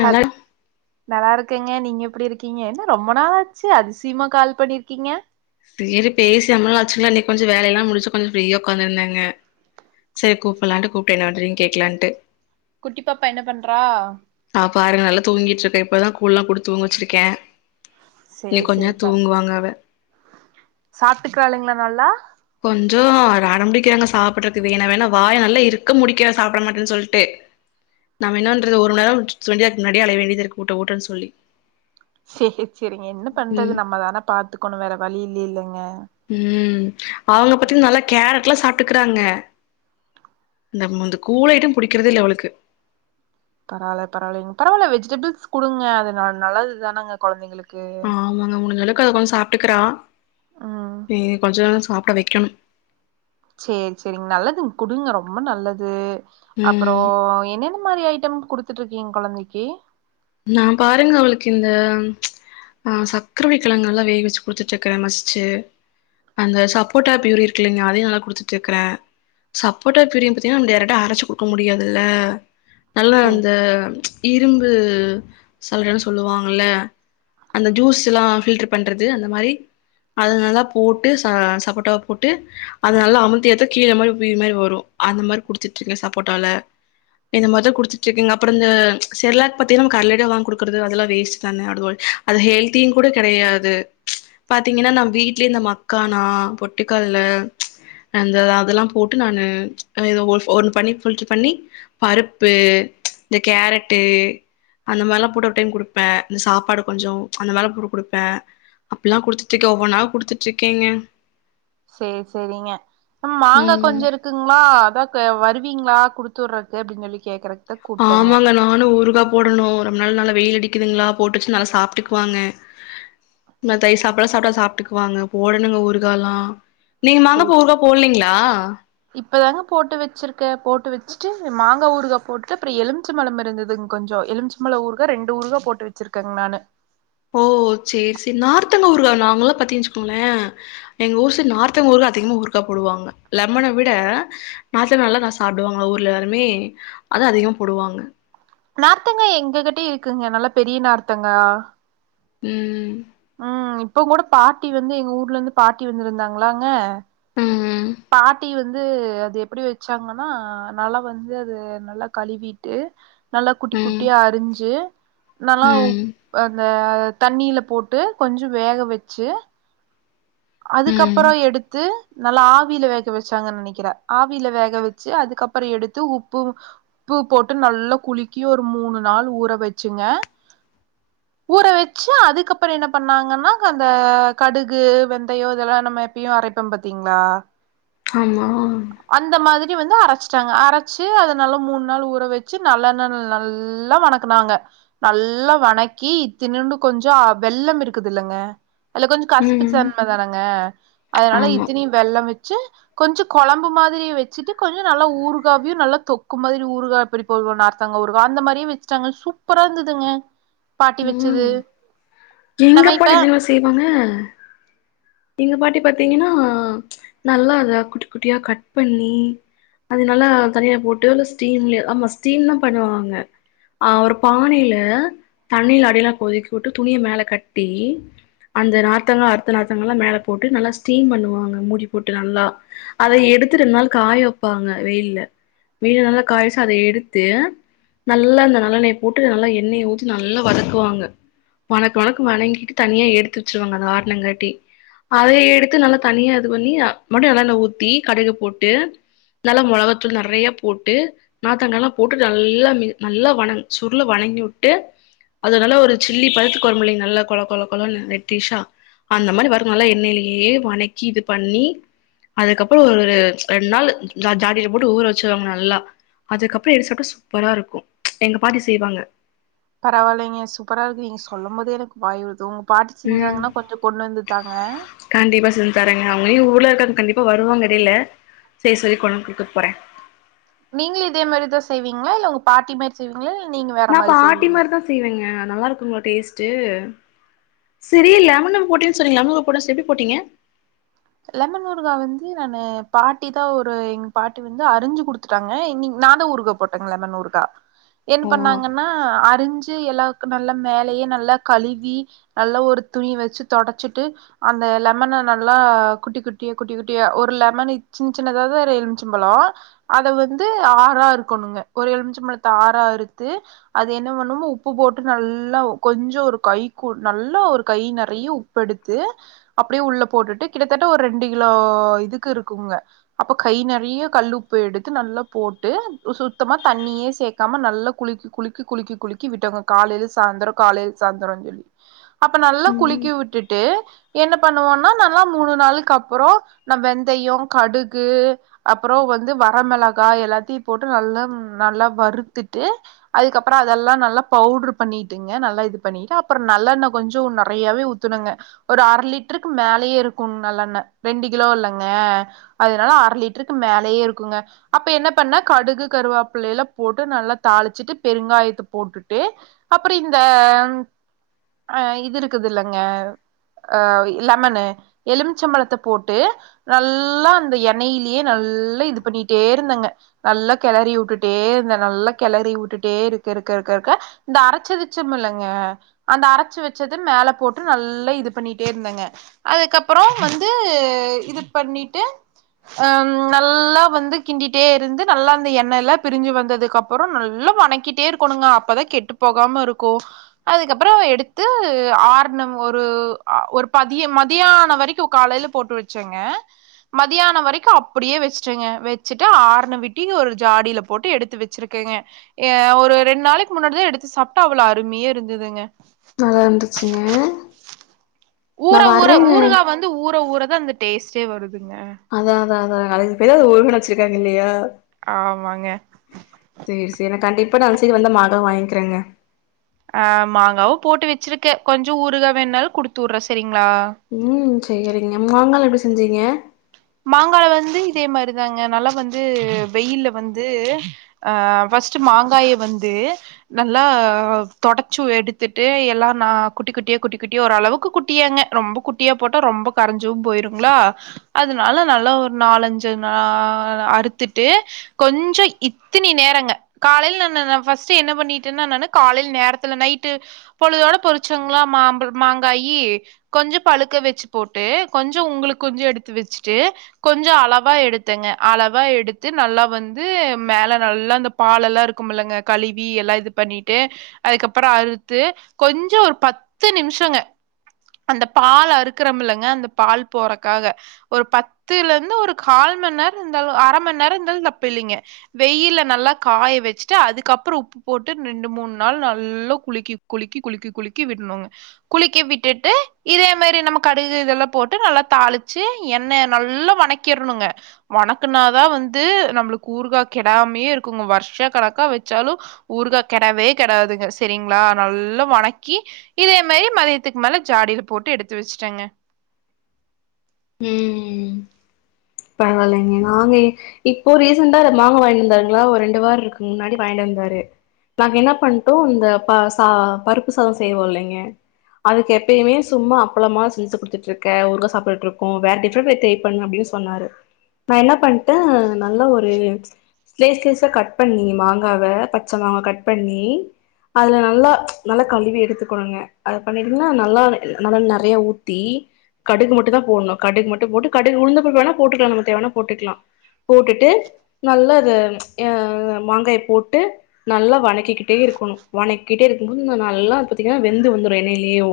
ஹல் நல்லா இருக்கேங்க, நீங்க எப்டி இருக்கீங்க. என்ன ரொம்ப நாள் ஆச்சு அதிசயமா கால் பண்ணிருக்கீங்க செரி பேசி ரொம்பனால் ஆச்சுங்குல இன்னைக்கு கொஞ்சோ வேலல்லா முடிச்சு கொஞ்சோ ஃப்ரீயா உக்காந்து இருந்தேங்க செரி கூப்பிட்லான்ட்டு கூப்ட என்ன பண்றீங்க கேக்கலான்ட்டு குட்டி பாப்பா என்ன பண்றா ஆ பாருங்க நல்லா தூங்கிட்டுருக்கா. இப்போதா கூழ்லா குடுத்து தூங்க வச்சிருக்க இங்க சேரி கொஞ்சோ சேரிப்பா தூங்குவாங்க அவ சாப்ட்டுக்கிறாளுங்களா நல்லா கொஞ்சோ அடம் பிடிக்கிறாங்க சாப்டறதுக்கு என்ன வேணா வாய நல்லா இருக்க மூடிக்கிறா சாப்ட மாட்டேன் சொல்ட்டு. நாம என்னா பண்றது ஒரு மணி நேரம் விட்டு [inaudible] இருக்கு முன்னாடியே அழைய வேண்டியதிருக்கு ஊட்ட ஊட்டன் சொல்லி செரி செரிங்க என்ன பண்றது ம் நம்ம தான பாத்துக்கணு வேற வழி இல்லேலங்க ம் அவங்க பத்தீங் நல்லா கேரட்லா சாப்ட் எத்துக்கறாங்க அந்த கூழ் ஐட்டம் புடிக்கிறதே இல்ல அவளுக்கு பரவால்ல பரவால்லைங்க பரவால்ல வெஜிடபிள்ஸ் குடுங்க அது நல்லது தானாங்க கொழந்தைங்களுக்கு ஆ ஆமாங்க முடிஞ்ச அளவுக்கு அவ கொஞ்சோ சாப்ட்டுக்கறா ம் இனி கொஞ்சோ சாப்ட வைக்கணு செரி செரிங்க நல்லது குடுங்க ரொம்ப நல்லது அப்பற ம் இப்போ என்னென்ன மாரி ஐட்டம் குடுத்துட்டு இருக்கீங்க கொழந்தைக்கு நா பாருங்க அவளுக்கு இந்த ஆ. சக்கரவள்ளி கிழங்க நல்லா வேக வச்சு குடுத்துட்டு இருக்குற மசிச்சு அந்த சப்போர்ட்டா ப்யூரி இருக்குல்லைங்க அதையு நல்லா குடுத்துட்டு இருக்குற சப்போர்ட்டா ப்யூரியு பாத்தீங்கன்னா நம்ம டைரக்டா அரைச்சு குடுக்க முடியாதுல்ல நல்லா சேரி அந்த இரும்பு சல்லடன்னு சொல்லு வாங்கல அந்த ஜூஸ்ல்லா பில்டர் பண்றது அந்த மாரி அது நல்லா போட்டு ச சப்போட்டாவ போட்டு அது நல்லா அமுத்தி ஏத்த கீழே மாரி ப்யூரி மாரி வரு அந்த மாரி குடுத்துட்டு இருக்க சப்போட்டால இந்த மாரிதா குடுத்துட்டு இருக்கேங்க. அப்ற இந்த செர்லாக் பாத்தீங்கன்னா கடைல வாங்கி குடுக்குறது அதெல்லா வேஸ்ட் தான அதுவு அது ஹெல்த்தியு கூட கெடையாது பாத்தீங்கன்னா நம்ம வீட்லயே இந்த மக்கானா பொட்டுக்கல்ல அந்த அதெல்லா போட்டு நானு ஏதோ ஒன்னு பண்ணி ஃபில்டர் பண்ணி பருப்பு இந்த கேரட்டு அந்த மாரில்லா போட்டு ஒரு டைம் குடுப்ப இந்த சாப்பாடு கொஞ்சோ அந்த மேல போட்டு குடுப்ப அப்படில்லா குடுத்துட்டு இருக்கே ஒவ்வொன்னா குடுத்துட்டு இருக்கேங்க செரி செரிங்க ம் மாங்காய் கொஞ்சோ இருக் க்குங்களா அதா வருவீங்ளா குடுத்துர்றதுக்கு அப்டின் சொல்லி கேக்குற ஆமாங்க நானு ஊருகா போடணு. ரொம்பநாளா நல்லா வெயில் அடிக்குதுங்களா போட்டு வச்சு நல்லா சாப்ட்டுக்குவாங்க இந்த தயிர் சாப்பாட்லா சாப்ட்டா சாப்ட்டுக்குவாங்க போடணுங்க ஊறுகாலா நீங்க சேரி மாங்காப்பூ சே ஊறுகா போடலீங்ளா இப்பதாங்க போட்டு வச்சிருக்க போட்டு வச்சுட்டு மாங்கா ஊறுகா போட்டு அப்பற எலும் எலுமிச்சம் பழம் இருந்ததுங்க கொஞ்ச எலுமிச்சம் பழம் ஊறுகா ரெண்டு ஊறுகா போட்டு வச்சிருக்கேங்க நானு ஓ சரி சரி நார்த்தங்கா ஊறுகா நாங்கலா பாத்திங்க வச்சுக்கோங்களே எங்க ஊர்ஸ் நார்த்தங்கா ஊருகா அதிகமா ஊருகா போடுவாங்க லெம்மன விட நார்த்தங்கா நல்லா நா சாப்டுவாங்க ஊர்ல எல்லாருமே அத அதிகமா போடுவாங்க நார்த்தங்கா எங்க கிட்டயு இருக்குங்க நல்லா பெரிய நார்த்தங்கா ம் ம் இப்ப கூட பாட்டி வந்து எங்க ஊர்ல இருந்து பாட்டி வந்திருந்தாங்களாங்க ம் பாட்டி வந்து அது எப்டி வச்சாங்கன்னா நல்லா வந்து அது நல்லா கழுவிட்டு நல்லா குட்டி ம் குட்டியா அரிஞ்சு நல்லா ம் அந்த தண்ணியில போட்டு கொஞ்ச வேக வச்சு ம் அதுக்கப்பறோ எடுத்து நல்லா ஆவியில வேக வச்சாங்கன்னு நெனைக்கிறே ஆவியில வேக வச்சு அதுக்கப்பற எடுத்து உப்பு உப்பு போட்டு நல்லா குளிக்கி ஒரு மூணு நாள் ஊற வச்சுங்க ஊற வச்சு அதுக்கப்பற என்ன பண்ணாங்கன்னா அந்த கடுகு வெந் ந்தையோ இதெல்லா நம்ம எப்பயு அரைப்பம் பாத்தீங்களா ஆமா அந்த மாதிரி வந்து அரைச்சிட்டாங்க அரைச்சு அத நல்லா மூணு நாள் ஊற வச்சு நல்லெண் நல்லா வணக்க னாங்க நல்லா வணக்கி இத்தினின்டு கொஞ்ச வெள்ளம் இருக்குதுல்லங்க அதுல கொஞ்ச ம் கசிப்புச்சன்மை தானங்க அதனால ஆமா இத்தனி வெள்ளம் வச்சு கொஞ்ச கொழம்பு மாதிரியே வச்சுட்டு கொஞ்ச நல்லா ஊருகாவியு நல்லா தொக்கு மாதிரி ஊருகாவ நார்த்தாங்க ஊருகா அந்த மாதிரியே வச்சுட்டாங்க சூப்பரா இருந்ததுங்க பாட்டி வச்சது ம் எங்க நம்ம அப்பா இப்ப எடுத்துங்களு செய்வாங்க இந்த பாட்டி பாரத்தீங்கன்னா நல்லா அதா குட்டி குட்டியா கட் பண்ணி அதனால தனியா போட்டு இல்ல ஸ்டீம்ல ஆமா ஸ்டீம் தா பண்ணுவாங்க ஆ ஒரு பானையில தண்ணீல அடியெல்லா கொதிக்கி விட்டு துணிய மேல கட்டி அந்த நார்த்தங்கா அடுத்த நார்த்தங்கல்லா மேல போட்டு நல்லா ஸ்டீம் பண்ணுவாங்க மூடி போட்டு நல்லா அத எடுத்துட்டு ரெண்நாள் காய வப்பாங்க வெயில்ல வெயில நல்லா காயவச்சு அத எடுத்து நல்லா அந்த நல்லெண்ணையை போட்டு நல்லா எண்ணெயை ஊத்தி நல்லா வதக்குவாங்க உனக்கு மணங்கிட்டு தனியா எடுத்து வச்சருவாங்க அத ஆரணங்காட்டி அதையே எடுத்து நல்லா தனியா இது பண்ணி மறுபடியு நல்லெண்ண ஊத்தி கடைல போட்டு நல்லா மொளகத்தூள் நெறைய போட்டு நார்த்தங்கலல்லா போட்டு நல்லா ம நல்லா வணங் சுருள வணங்கி விட்டு அதனால ஒரு சில்லி பருத்து குழறம்பலைங்க நல்ல கொல கொல கொலன்னு ரெட்டிஷா அந்த மாரி வரும் நல்லா எண்ணெயிலயே வணக்கி இது பண்ணி அதுக்கப்பற ஒரு ஒரு ரெண்டு நாள் ஜாடியில போட்டு ஊற வச்சிருவாங்க நல்லா அதுக்கப்பற எடுத் சாப்ட்டா சூப்பரா இருக்கும் எங்க பாட்டி செய்வாங்க பரவாயில்லைங்க சூப்பரா இருக்கு நீங்க சொல்லும் போதே எனக்கு வாய் வருதூ பாட்டு ம் செஞ்சாங்கன்னா கொஞ்ச கொண்ணு வந்து தாங்க கண்டிப்பா செஞ்சு தாரங்க அவங்களும் ஊர்ல இருக்காங்க கண்டிப்பா வருவங்க எடையில செய்ய சொல்லி கொண்டு குடுத்துட்டு போறே நீங்களே இதே மாரிதா செய்வீங்களா இல்ல உங்க பாட்டி மாரி செய்விங்ளா நீங்க வ நா பாட்டி மாரிதா செய்வேங்க நல்லா இருக்குங்களா டேஸ்ட்டு செரி லெமன போட்டே சொன்னீங்க லெமன போட்ட எப்படி போட்டீங்க லெமன் ஊருகா வந்து நானு பாட்டி தா ஒரு எங் பாட்டி வந்து அறிஞ்சு குடுத் துட்டாங்க இன்னிக் நாந்தா ஊருகா போட்டேங்க லெமன் ஊருகா பிளாக் என்ன பண்ணாங்கன்னா அரிஞ்சு எல்லாக்கு நல்ல மேலயே நல்லா கழுகி நல்லா ஒரு துணி வெச்சு தொடச்சிட்டு அந்த லெமன நல்லா குட்டி குட்டியோ குட்டி குட்டியா ஒரு லெமனு சின் சின்ன அதாவ்து ஒரு எல்ம்ச்சம்பழோ அத வந்து ஆறா இருக்கணுங்க ஒரு எலும்ச்ச பழத்த ஆறா அறுத்து அது என்ன பண்ணுமோ உப்பு போட்டு நல்லா ஒ கொஞ்சோ ஒரு கை கூ நல்லா ஒரு கை நெறைய உப் பெடுத்து அப்டே உள்ள போட்டுட்டு கிட்டதட்ட ஒரு ரெண்டு கிலோ இதுக்கு இருக்குங்க அப்போ கை நெறிய கல்லுப்பு எடுத்து நல்லா போட்டு சுத்தமா தண்ணியே சேக் காம நல்லா குளிக்கி குளிக்கி குளிக்கி குளிக்கி விட்டொங்க காலைல சாந்தரோ காலைல் சாந்தரோ சொல்லி அப்ப நல்லா ம் குளிக்கி விட்டுட்டு என்ன பண்ணுவோன்னா ந ல்லா மூணு நாளுக்கு அப்புறோ நா வெந்தயோ கடுகு அப்புறோ வந்து வரமெளகா எல்லாத்தியு போட்டு நல்லா நல்லா வருத்துட்டு அதுக்கப்புற அதெல்லா நல்லா பவுட்ரு பண்ணிட்டுங்க நல்லா இது பண்ணிட்டு அப்புற நல்லண்ணெ கொஞ்சு நறையவே ஊ த்தனுங்க ஒரு அர லிட்டருக்கு மேலயே இருக்கு நல்லண்ணெ ரெண்டு கிலோ இல்லைங்க அதனால அர லிட்ருக்கு மேலயே இருக்குங்க அப்ப என்ன பண்ணா கடுகு கருவாப்பிள்ளே எல்லா போட்டு நல்லா தாளிச்சிட்டு பெருங்காயத்த போட்டுட்டு அப்பிடி இந்த அ இது இருக்குதுலங்க அ லெமனு எலும்ச்சம் பழத்த போட்டு நல்லா அந்த எண்ணெல்யே நல் லா இது பண்ணிட்டே இருந்தேங்க நல்லா கெளறி உட்டுட்டே இருந்த நல்லா கெளறி உட்டுட்டே இருக்க இருக்க இருக்க இருக்க இந்த அரச்சி வெச்சமில்லெங்க அந்த அரச்சு வெச்சது மேல போட்டு நல்லா இது பண்ணிட்டே இர்ந்தேங்க அதுக்கப் பறோ வந்து இது பண்ணிட்டு அம் நல்லா வந்து கிண்டிட்டே இருந்து நல்லா அந்த எண்ணயெல்லா பிரிஞ்சு வந்ததுக்கப் பறோ நல்லா வணக்கிட்டே இருக்கணுங்க அப்பதா கெட்டுப்போகாம இருக்கு அதுக்கப்பறோ எடுத்து ஆரணு ஒரு அ ஒரு பதிய மதியானவ ரிக்கு காலைல போட்டு வெச்சேங்க மதியான வரைக்கு அப்படியே வெஷ்ட்டேங்க வெச்சுட்டு ஆறனு விட்டி ஒரு ஜாடில போட்டு எடுத்து வெ ச்சிருக்கேங்க எ ஒரு ரெண் நாளைக்கு முன்னாடிதா எடுத்து சாப்ட்டா அவ்வளோ அருமிய இருந்துதுங்க நல்லா இருந்துச்சுங்க நா ஊற ஊற வர்றேங்க ஊருகா வந்து ஊற ஊறதா அந்த டேஸ்டே வருதுங்க அதா அதா அதா அதுக்குதே ஊறுகான் வெச்சுர்காங் இல்லையா ஆமாங்க சேரி சேரி கண்டிப்பா நா அந் சைடு வந்தா மறக்காம் வாய்ங்கிறேங்க அ மாங்காவு போட்டு வெச்சிர்க்கே கொஞ்சோ ஊருகா வேண்ணாலு குடுத்து உடுறே செரிங்ளா ம் சேரிங்க மாங்கால எப்டி செஞ்சீங்க மாங்கால வந்து இதே மாரிதாங்க நல்லா வந்து வெயில்ல வந்து அ ஃபஸ்ட்டு மாங்காய வந்து நல்லா தொடச்சு எடுத்துட்டு எல்லா நா குட்டி குட்டியா குட்டி குட்டியா ஓரளவுக்கு குட்டியாங்க ரொம்போ குட்டியா போட்டா ரொம்ப கரஞ்சு போய்ருங்ளா அதனால நல்லா ஒர் நாலஞ்சு நா அ அறுத்திட்டு கொஞ்ச இத்தினி நேரங்க காலைல நானு நா ஃபஸ்ட்டு என்ன பண்ணிட்ருந்த நானு காலைல நேரத்துல நைட்டு பொழுதோட பொறிச்சங்ளா மாம்பழ மாங்காயி கொஞ்சோ பழுக்க வெச்சுப் போட்டு கொஞ்சோ உங்களுக்கு கொஞ்சோ எடுத்து வெச்சுட்டு கொஞ்சோ அளவா எடுத்தங்க அளவா எடுத்து நல்லா வந்து மேல நல்லா அந்தப் பாலெல்லா இருக்குமுலங்க கழுவி எல்லா இது பண்ணிட்டு அதுக்கப்பற அறுத்து கொஞ்சோ ஒரு பத்து நிம்ஷங்க அந்த பால் அறுக்குறமில்லங்க அந்த பால் போறக்காக ஒரு பத்துல இருந்து ஒரு கால் மண் நேர இருந்தாலு அர மண் நேர இருந்தாலு தப்பில்லைங்க வெயில்ல நல்லா காய வெச்ட்டு அதுக்கப்ற உப்பு போட்டு நெண்டு மூண் நாள் நல்லா குழுக்கி குழுக்கி குழுக்கி குழுக்கி விட்னுங்க குழுக்கி விட்டுட்டு இதே மாரி நம்ம கடுகு இதெல்லா போட்டு நல்லா தாளிச்சி எண்ணெய நல்லா வணக்கிற்ணுங்க வணக்குனாதா வந்து நம்மளுக்கு ஊறுகா கெடாமயே இருக்குங்க வர்ஷ கணக்கா வெச்சாலு ஊறுகா கெடவே கெடாதுங்க செரிங்ளா நல்லா வணக்கி இதே மாரி மதியத்துக்கு மேல ஜாடில போட்டு எடுத்து வெச்ட்டேங்க ம் பரவால்லைங்க நாங்க இ இப்போ ரீசென்டா ஒரு மாங்க வாங்கிட்டு வந்தாருங்ளா ஒரு ரெண்டு வார இருக்கு முன்னாடி வாங்கிட்டு வந்தாரு நாங்க என்ன பண்ட்டோ இந்த பா சா பருப்பு சாத செய்வோ இல்லைங்க அதுக்கு எப்பயுமே சும்மா அப்பளமா செஞ்சு குடுதுட்ருக்க ஊறுக சாப்டுட்ருக்கு வேற டிஃப்ரெண்ட்ட ட்ரை பண்ணு அப்டின்னு சொ சொன்னாரு நா என்ன பண்ட்டே நல்ல ஒரு ஸ்லேஸ் ஸ்லேஸா கட் பண்ணி மாங்காவ பச்ச மாங்கா கட் பண்ணி அதுல நல்லா நல்லா கழுவி எடுத்துக்கணுங்க அத பண்ணிட்டீங்னா நல்லாரு நல்லா நெறையா ஊத்தி கடுகு மட்டு தா போட்ணு கடுகு மட்டு போட்டு கடுகு உளுந்தப்பருப்பு வேணா போட்டுக்லா நம்ம தேவனா போட்டுக்கலா போட்டுட்டு நல்லா அது அ மாங்காய போட்டு நல்லா வணக்கிக்கிட்டே இருக்கணு வணக்கிட்டே இருக்கும் போது ந நல்லா அது பாத்தீங்கனா வெந்து வந்துரு எண்ணெயிலேயு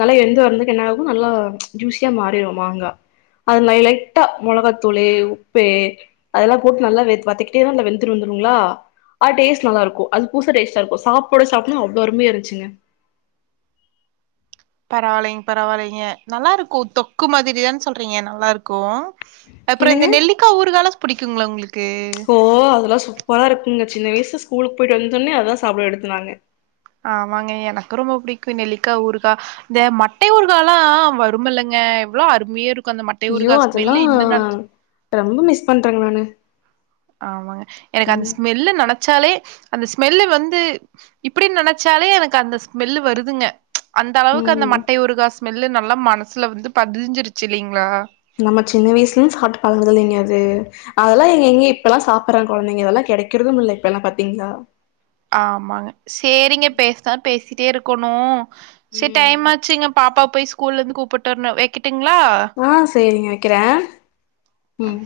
நல்லா எந்து வந்துக்கு என்ன ஆகு நல்லா ஜூசியா மாறிரு மாங்கா அது நா லை ட்டா மொளகாத்தூளு உப்பு அதெல்லா போட்டு நல்லா வெ வத்தக்கிட்டே நல்லா வெந்துரு வந்துருங்ளா அது டேஸ்ட் நல்லாருக்கு அது புதுசா டேஸ்டா இருக்கு சாப்ட சாப்டா அவ்ளோ அருமையா இருந்ச்சுங்க பரவால்லைங் பரவால்லைங்க நல்லா இருக்கு தொக்கு மாதிரிதான சொல்றீங்க நல்லா இருக்கு அப்பற இந்த என்னங்க நெல்லிக்கா ஊறுகாலா புடிக்குங்களா உங்களுக்கு ஓ அதெல்லா சூப்பரா இருக்குங்க சின்ன வயசுல ஸ்கூலுக்கு போயிட்டு வந்தோனே அதா சாப்டுவே எடுத்து நானு ஆமாங்க எனக்கு ரொம்ப புடிக்கு நெல்லிக்கா ஊறுகா இந்த மட்டை ஊறுகாலா வருமில்லங்க எவ்ளோ அருமையா இருக் கு அந்த மட்டை ஐயோ ஊறுகா அதெல்லா ஸ்மெல்லு இன்ன நெனச்சு ரொம்ப மிஸ் பண்றேங்க நானு ஆமாங்க எனக்கு அந்த ஸ்மெல்லு நெனச்சாலே அந்த ஸ்மெல்லு வந்து இப்டின் நெனச்சாலே எனக்கு அந்த ஸ்மெல்லு வருதுங்க அந்த அளவுக்கு அந்த ம் மட்டை உறுகா ஸ்மெல்லு நல்லா மனசுல வந்து பதிஞ்சிருச்சு இல்லைங்ளா நம்ம சின்ன வயசுலருந்து சாப்ட்டு பழங்குனதில்லைங்க அது அதெல்லா எங்கங்கெ இப்பெல்லா சாப்புட்றாங்க கொழந்தைங்க அதெல்லா கெடைக்கிறதும் இல்ல இப்பெல்லா பாத்தீங்ளா ஆமாங்க சேரிங்க பேசுனா பேசிட்டே இருக்கணு சேரி ம் டைம்மாச்சுங்க பாப்பாவ போய் ஸ்கூலருந்து கூப்புட் ட்டு வர்ணு வெக்கட்டுங்ளா ஆ சேரிங்க வைக்கிறே ம்